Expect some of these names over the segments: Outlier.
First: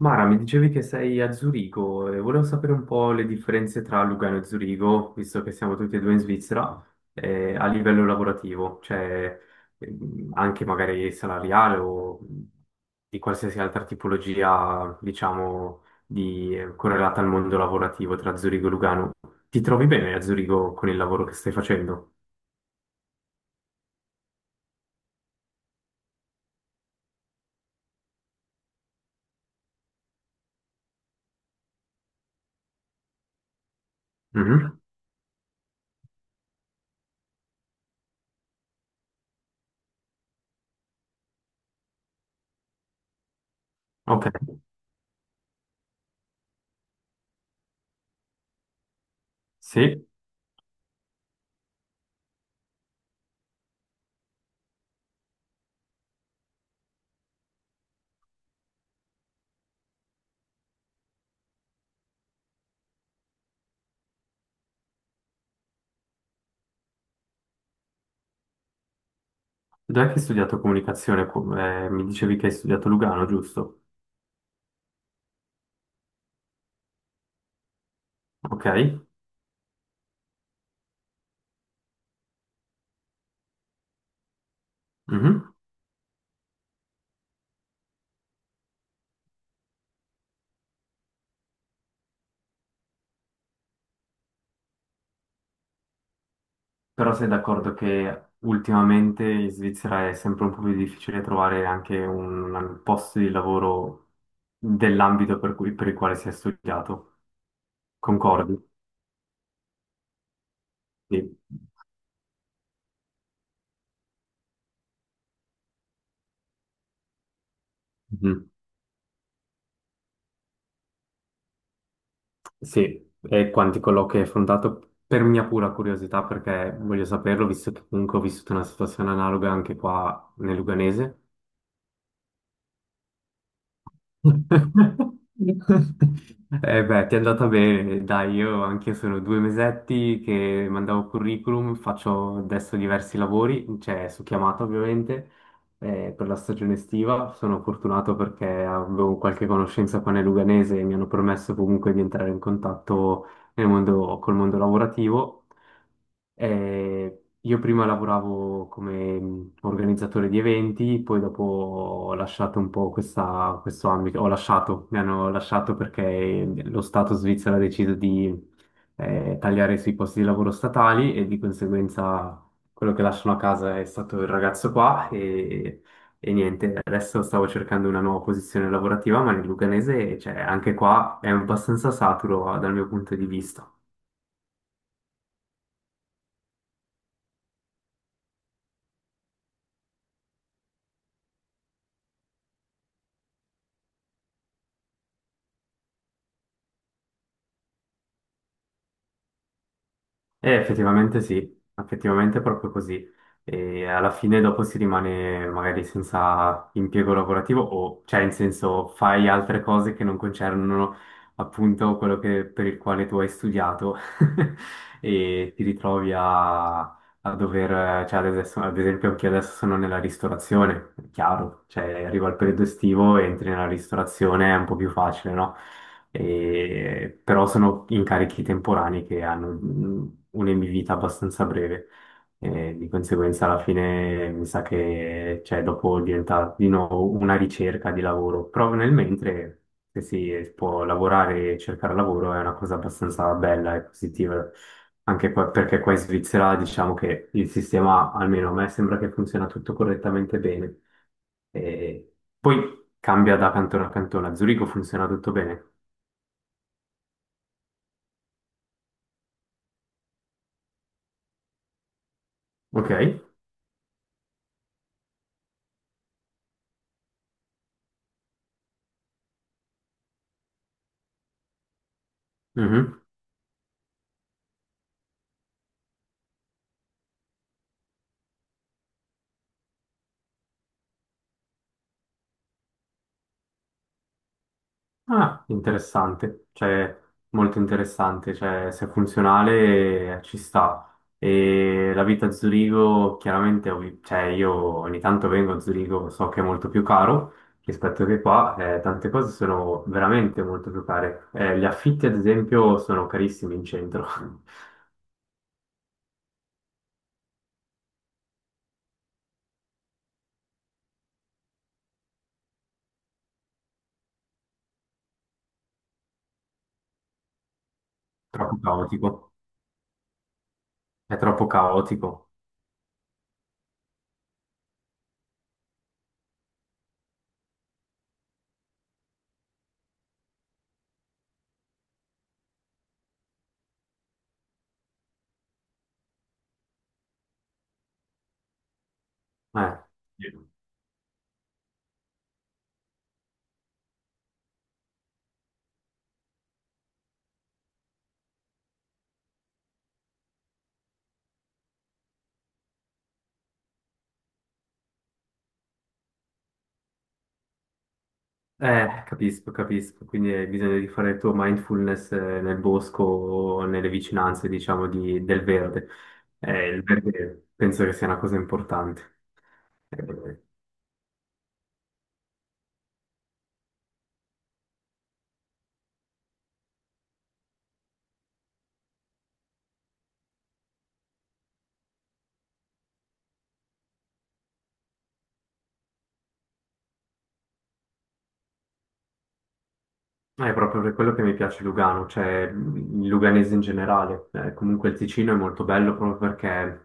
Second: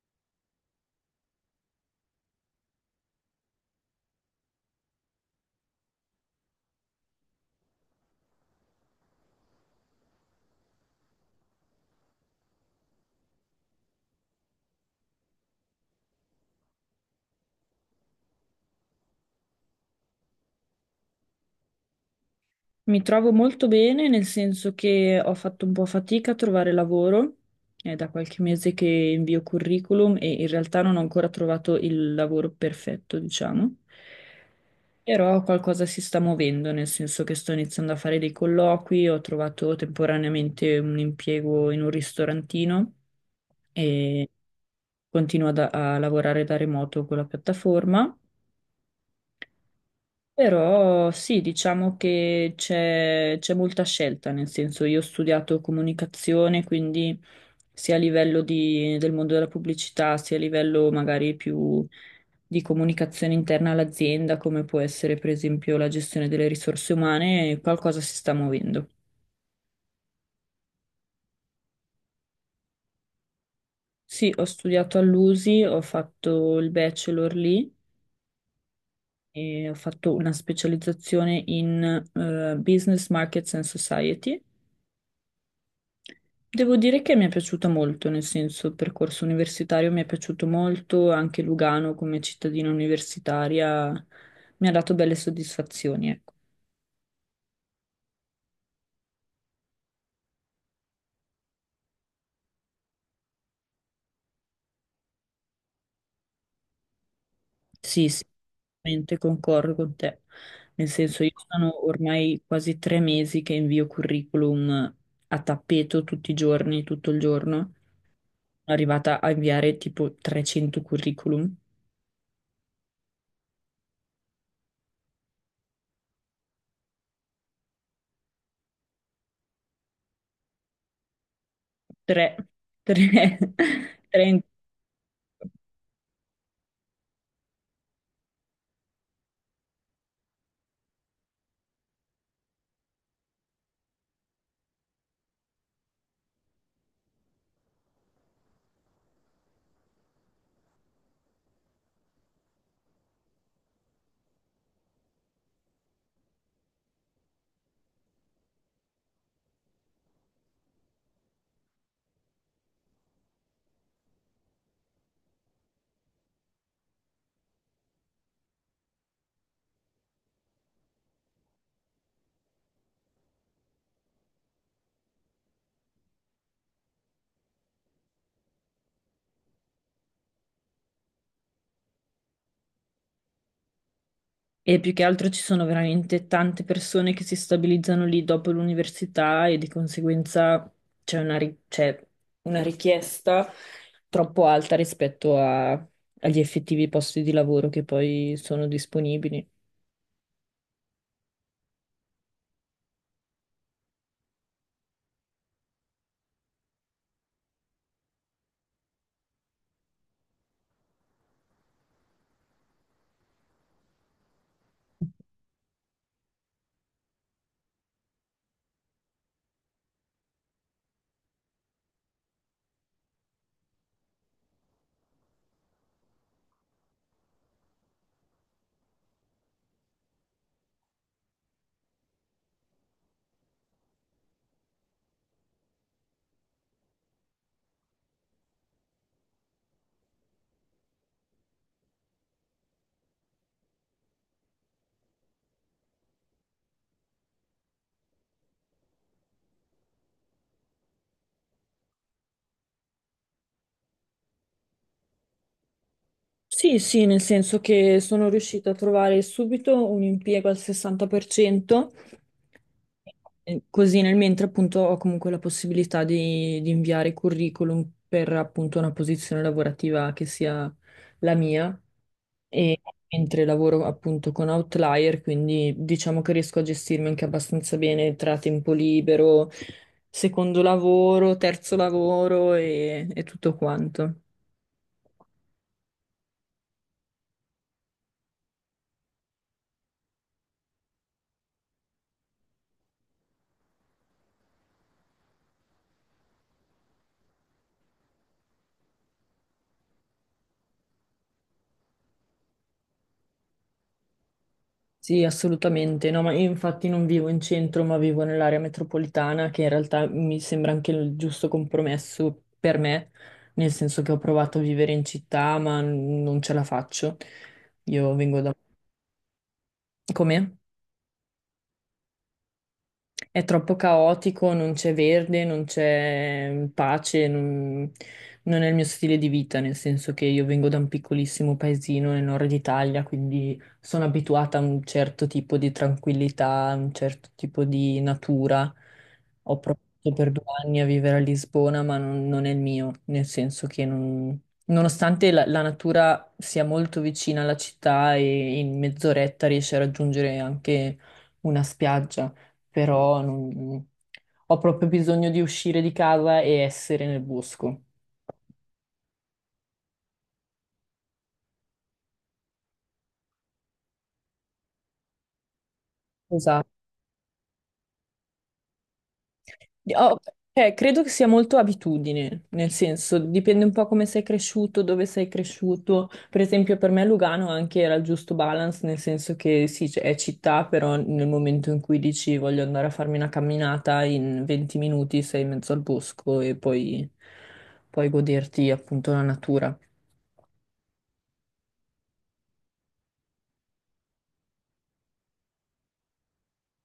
Mara, mi dicevi che sei a Zurigo e volevo sapere un po' le differenze tra Lugano e Zurigo, visto che siamo tutti e due in Svizzera, a livello lavorativo, cioè anche magari salariale o di qualsiasi altra tipologia, diciamo, di, correlata al mondo lavorativo tra Zurigo e Lugano. Ti trovi bene a Zurigo con il lavoro che stai facendo? Mi trovo molto bene, nel senso che ho fatto un po' fatica a trovare lavoro. È da qualche mese che invio curriculum e in realtà non ho ancora trovato il lavoro perfetto, diciamo. Mhm. Però qualcosa si sta muovendo, nel senso che sto iniziando a fare dei colloqui, ho trovato temporaneamente un impiego in un ristorantino e Ok, continuo a lavorare da remoto con la piattaforma. sì. Però sì, diciamo che c'è molta scelta, nel senso io ho studiato comunicazione, quindi sia a livello del mondo della pubblicità, sia a livello magari più di comunicazione interna all'azienda, come può essere per esempio la gestione delle risorse umane, qualcosa si sta muovendo. Dov'è che hai studiato comunicazione? Mi dicevi che hai studiato Lugano, giusto? Sì, ho studiato all'USI, ho fatto il bachelor lì Ok. e ho fatto una specializzazione in Business Markets and Society. Mhm. Devo dire che mi è piaciuta molto, nel senso il percorso universitario mi è piaciuto molto, anche Lugano come cittadina universitaria mi ha dato belle soddisfazioni, ecco. Però sei d'accordo che ultimamente in Svizzera è sempre un po' più difficile trovare anche un posto di lavoro per il quale si è studiato. Sì, sì, Concordi? veramente concordo con te. Nel senso io Sì. sono ormai quasi tre mesi che invio curriculum a tappeto tutti i giorni, tutto il giorno. Sono Mhm. arrivata a inviare tipo 300 curriculum, Sì, e quanti colloqui hai affrontato? Per mia pura curiosità, perché voglio saperlo, visto che comunque ho vissuto una situazione analoga anche qua nel Luganese. tre, tre, tre in Eh beh, ti è andata bene, dai, io anche sono due mesetti che mandavo curriculum, faccio adesso diversi lavori, cioè su chiamata ovviamente, per la stagione estiva. Sono fortunato perché avevo qualche conoscenza qua nel Luganese e mi hanno permesso comunque di entrare in contatto nel mondo, col mondo lavorativo. Io prima lavoravo come organizzatore di eventi, poi dopo ho lasciato un po' questo ambito, ho lasciato, mi hanno lasciato perché mm, lo Stato svizzero ha deciso di tagliare sui posti di lavoro statali e di conseguenza quello che lasciano a casa è stato il ragazzo qua e niente, adesso stavo cercando una nuova posizione lavorativa, ma nel Luganese, cioè, anche qua è abbastanza saturo dal mio punto di vista. E più che altro ci sono veramente tante persone che si stabilizzano lì dopo l'università e di conseguenza c'è una richiesta troppo alta rispetto agli effettivi posti di lavoro che poi sono disponibili. Effettivamente sì, effettivamente è proprio così. E alla fine dopo si rimane magari senza impiego lavorativo o, cioè, in senso, fai altre cose che non concernono appunto per il quale tu hai studiato e ti ritrovi a, a dover, cioè ad esempio anche io adesso sono nella ristorazione, è chiaro, cioè arriva il periodo estivo, entri nella ristorazione, è un po' più facile, no? Però sono incarichi temporanei che hanno mm, un'emivita abbastanza breve. E di conseguenza alla fine mi sa che cioè, dopo diventa di nuovo una ricerca di lavoro, però nel mentre se si può lavorare e cercare lavoro è una cosa abbastanza bella e positiva. Perché qua in Svizzera diciamo che il sistema, almeno a me, sembra che funziona tutto correttamente bene. E poi cambia da cantone a cantone. A Zurigo funziona tutto bene. Sì, sì, nel senso che sono riuscita a trovare subito un impiego al 60%, Ok? Così nel mentre appunto ho comunque la possibilità di inviare curriculum per appunto una posizione lavorativa che sia la mia e Mhm. mentre lavoro appunto con Outlier, quindi diciamo che riesco a gestirmi anche abbastanza bene tra tempo libero, secondo lavoro, terzo lavoro e tutto quanto. Ah, interessante, cioè molto interessante, cioè se è funzionale ci sta. E la vita a Zurigo, chiaramente, cioè io ogni tanto vengo a Zurigo, so che è molto più caro rispetto che qua, tante cose sono veramente molto più care. Gli affitti, ad esempio, sono carissimi in centro, Sì, assolutamente. No, ma io infatti non vivo in centro, ma vivo nell'area metropolitana, che in realtà mi sembra anche il giusto compromesso per me, nel senso che ho provato a vivere in città, ma non ce la faccio. Io vengo da... troppo caotico, Com'è? è troppo caotico. È troppo caotico, non c'è verde, non c'è pace, non è il mio stile di vita, nel senso che io vengo da un piccolissimo paesino nel nord Italia, quindi sono abituata a un certo tipo di tranquillità, a un certo tipo di natura. Ho Eh. provato per due anni a vivere a Lisbona, ma non è il mio, nel senso che nonostante la natura sia molto vicina alla città e in mezz'oretta riesci a raggiungere anche una spiaggia, però ho proprio bisogno di uscire di casa e essere nel bosco. Capisco, capisco, quindi hai bisogno di fare il tuo mindfulness nel bosco o nelle vicinanze, diciamo, del verde. Esatto. Il verde penso che sia una cosa importante. Oh, Eh, cioè, credo che sia molto abitudine, nel senso, dipende un po' come sei cresciuto, dove sei cresciuto. Per esempio, per me Lugano anche era il giusto balance, nel senso che sì, è città, però nel momento in cui dici voglio andare a farmi una camminata, in 20 minuti sei in mezzo al bosco e poi, poi goderti appunto la natura. È proprio per quello che mi piace Lugano, cioè il luganese in generale. Comunque il Ticino è molto bello proprio perché,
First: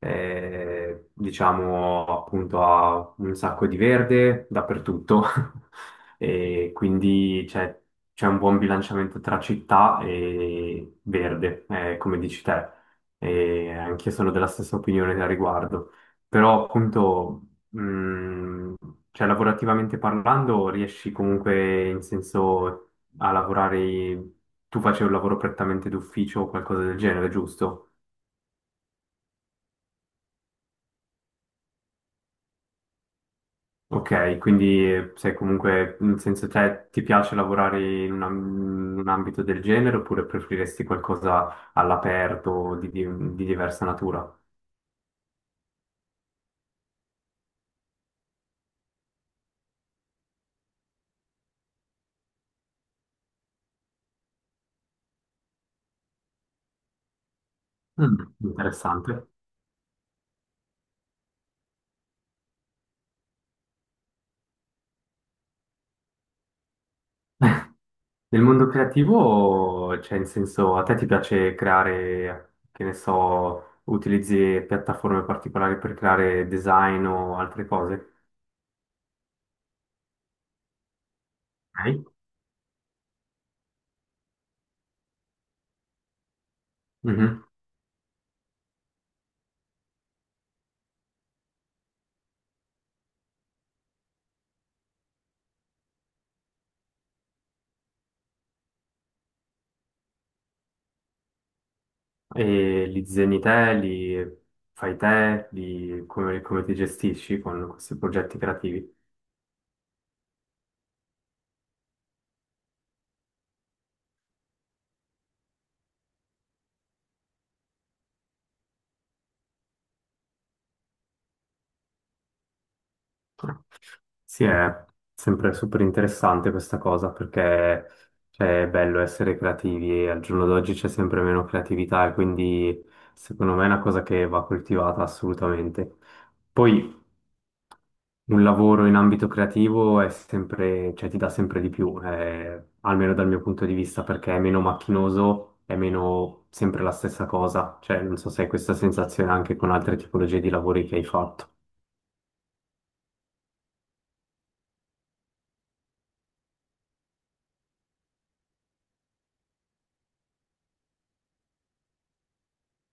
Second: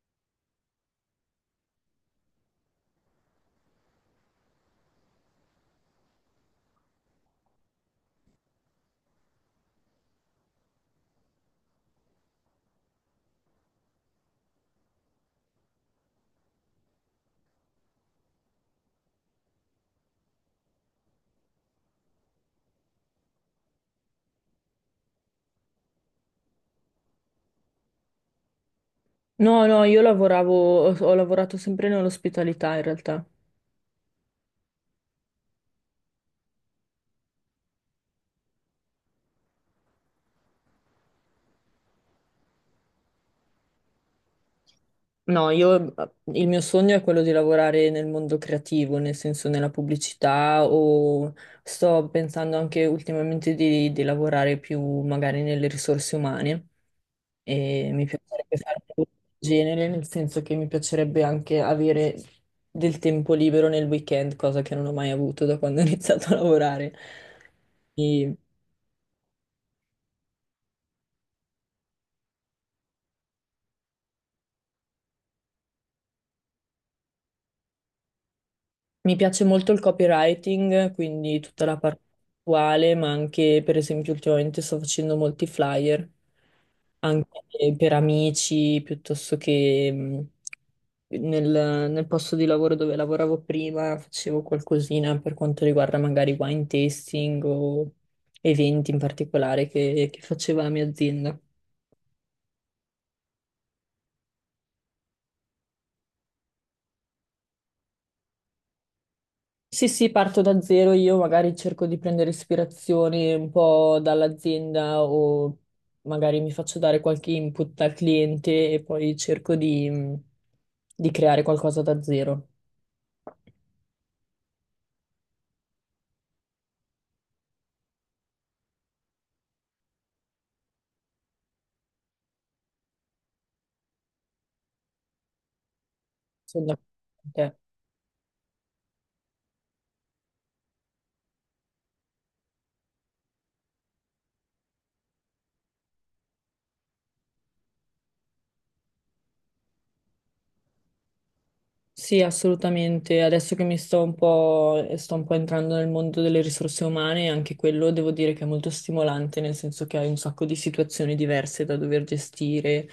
diciamo, appunto ha un sacco di verde dappertutto e quindi c'è un buon bilanciamento tra città e verde, come dici te. E anch'io sono della stessa opinione a riguardo. Però appunto... mh, cioè, lavorativamente parlando, riesci comunque in senso a lavorare, tu facevi un lavoro prettamente d'ufficio o qualcosa del genere, giusto? No, no, io lavoravo, ho lavorato sempre nell'ospitalità in realtà. Ok, quindi sei comunque, nel senso, te ti piace lavorare in in un ambito del genere oppure preferiresti qualcosa all'aperto di, di diversa natura? No, io, il mio sogno è quello di lavorare nel mondo creativo, nel senso nella pubblicità o sto pensando anche ultimamente di lavorare più magari nelle risorse umane e mi Mm, piacerebbe fare un po' interessante. del genere, nel senso che mi piacerebbe anche avere del tempo libero nel weekend, cosa che non ho mai avuto da quando ho iniziato a lavorare. Nel mondo creativo, cioè, in senso, a te ti piace creare, che ne so, utilizzi piattaforme particolari per creare design o altre cose? Mi piace molto il copywriting, quindi tutta la parte attuale, ma anche, per esempio, ultimamente sto facendo molti flyer, anche Ok. per amici, piuttosto che nel posto di lavoro dove lavoravo prima, facevo qualcosina per quanto riguarda magari wine tasting o eventi in particolare che faceva la mia azienda. E li disegni te, li fai te, come, come ti gestisci con questi progetti creativi? Sì, sì, parto da zero, io magari cerco di prendere ispirazione un po' dall'azienda o magari mi faccio dare qualche input dal cliente e poi cerco di creare qualcosa da zero. Sì, è sempre super interessante questa cosa perché cioè, è bello essere creativi e al giorno d'oggi c'è sempre meno creatività e quindi secondo me è una cosa che va coltivata assolutamente. Sono Poi d'accordo con te. un lavoro in ambito creativo è sempre, cioè ti dà sempre di più, almeno dal mio punto di vista, perché è meno macchinoso, è meno sempre la stessa cosa. Cioè, non so se hai questa sensazione anche con altre tipologie di lavori che hai fatto. Sì, assolutamente. Adesso che mi sto un po', e sto un po' entrando nel mondo delle risorse umane, anche quello devo dire che è molto stimolante, nel senso che hai un sacco di situazioni diverse da dover gestire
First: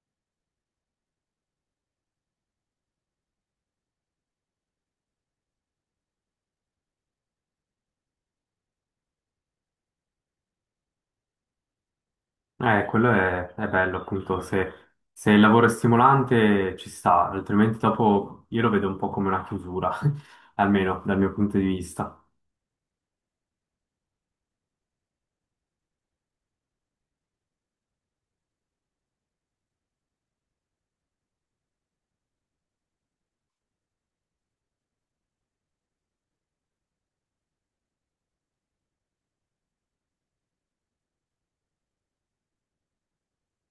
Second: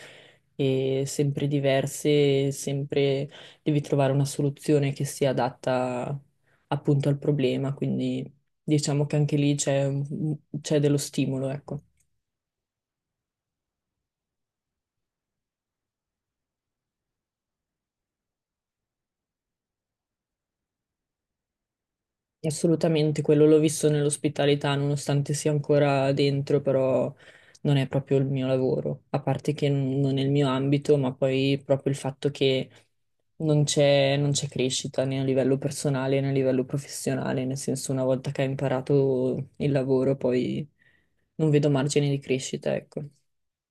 e sempre diverse, e sempre devi trovare una soluzione che sia adatta appunto al problema, quindi diciamo che anche lì c'è dello stimolo, ecco. Quello è bello, appunto, se, se il lavoro è stimolante ci sta, altrimenti dopo io lo vedo un po' come una chiusura, almeno dal mio punto di vista. Assolutamente, quello l'ho visto nell'ospitalità, nonostante sia ancora dentro, però non è proprio il mio lavoro, a parte che non è il mio ambito, ma poi proprio il fatto che non c'è crescita né a livello personale né a livello professionale, nel senso una volta che hai imparato il lavoro poi non vedo margine di crescita, ecco.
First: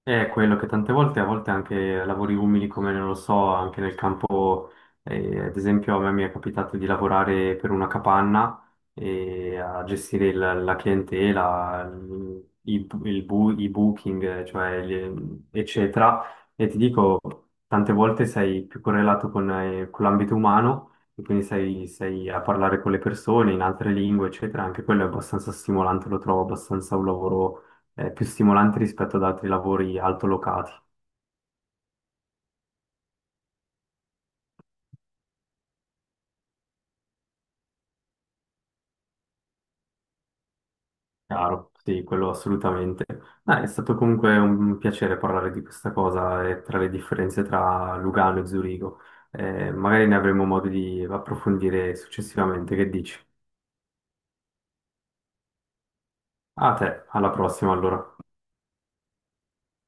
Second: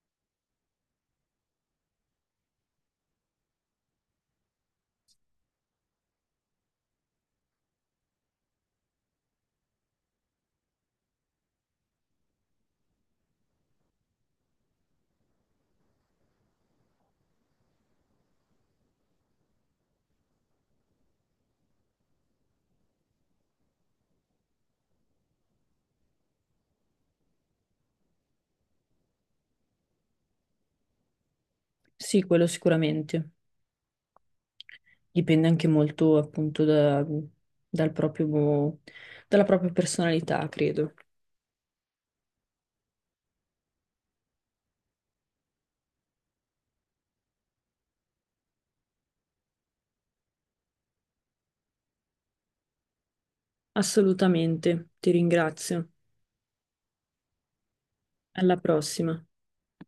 È quello che tante volte, a volte anche lavori umili come non lo so, anche nel campo, ad esempio a me mi è capitato di lavorare per una capanna e a gestire la clientela, il i booking, cioè, gli- eccetera. E ti dico, tante volte sei più correlato con l'ambito umano e quindi sei, sei a parlare con le persone in altre lingue, eccetera. Anche quello è abbastanza stimolante, lo trovo abbastanza un lavoro è più stimolante rispetto ad altri lavori altolocati. Sì, quello sicuramente. Dipende anche molto appunto dal proprio, dalla propria personalità, credo. Chiaro, sì, quello assolutamente. Dai, è stato comunque un piacere parlare di questa cosa e tra le differenze tra Lugano e Zurigo. Magari ne avremo modo di approfondire successivamente. Che dici? Assolutamente, ti ringrazio. A te, alla prossima allora. Alla prossima.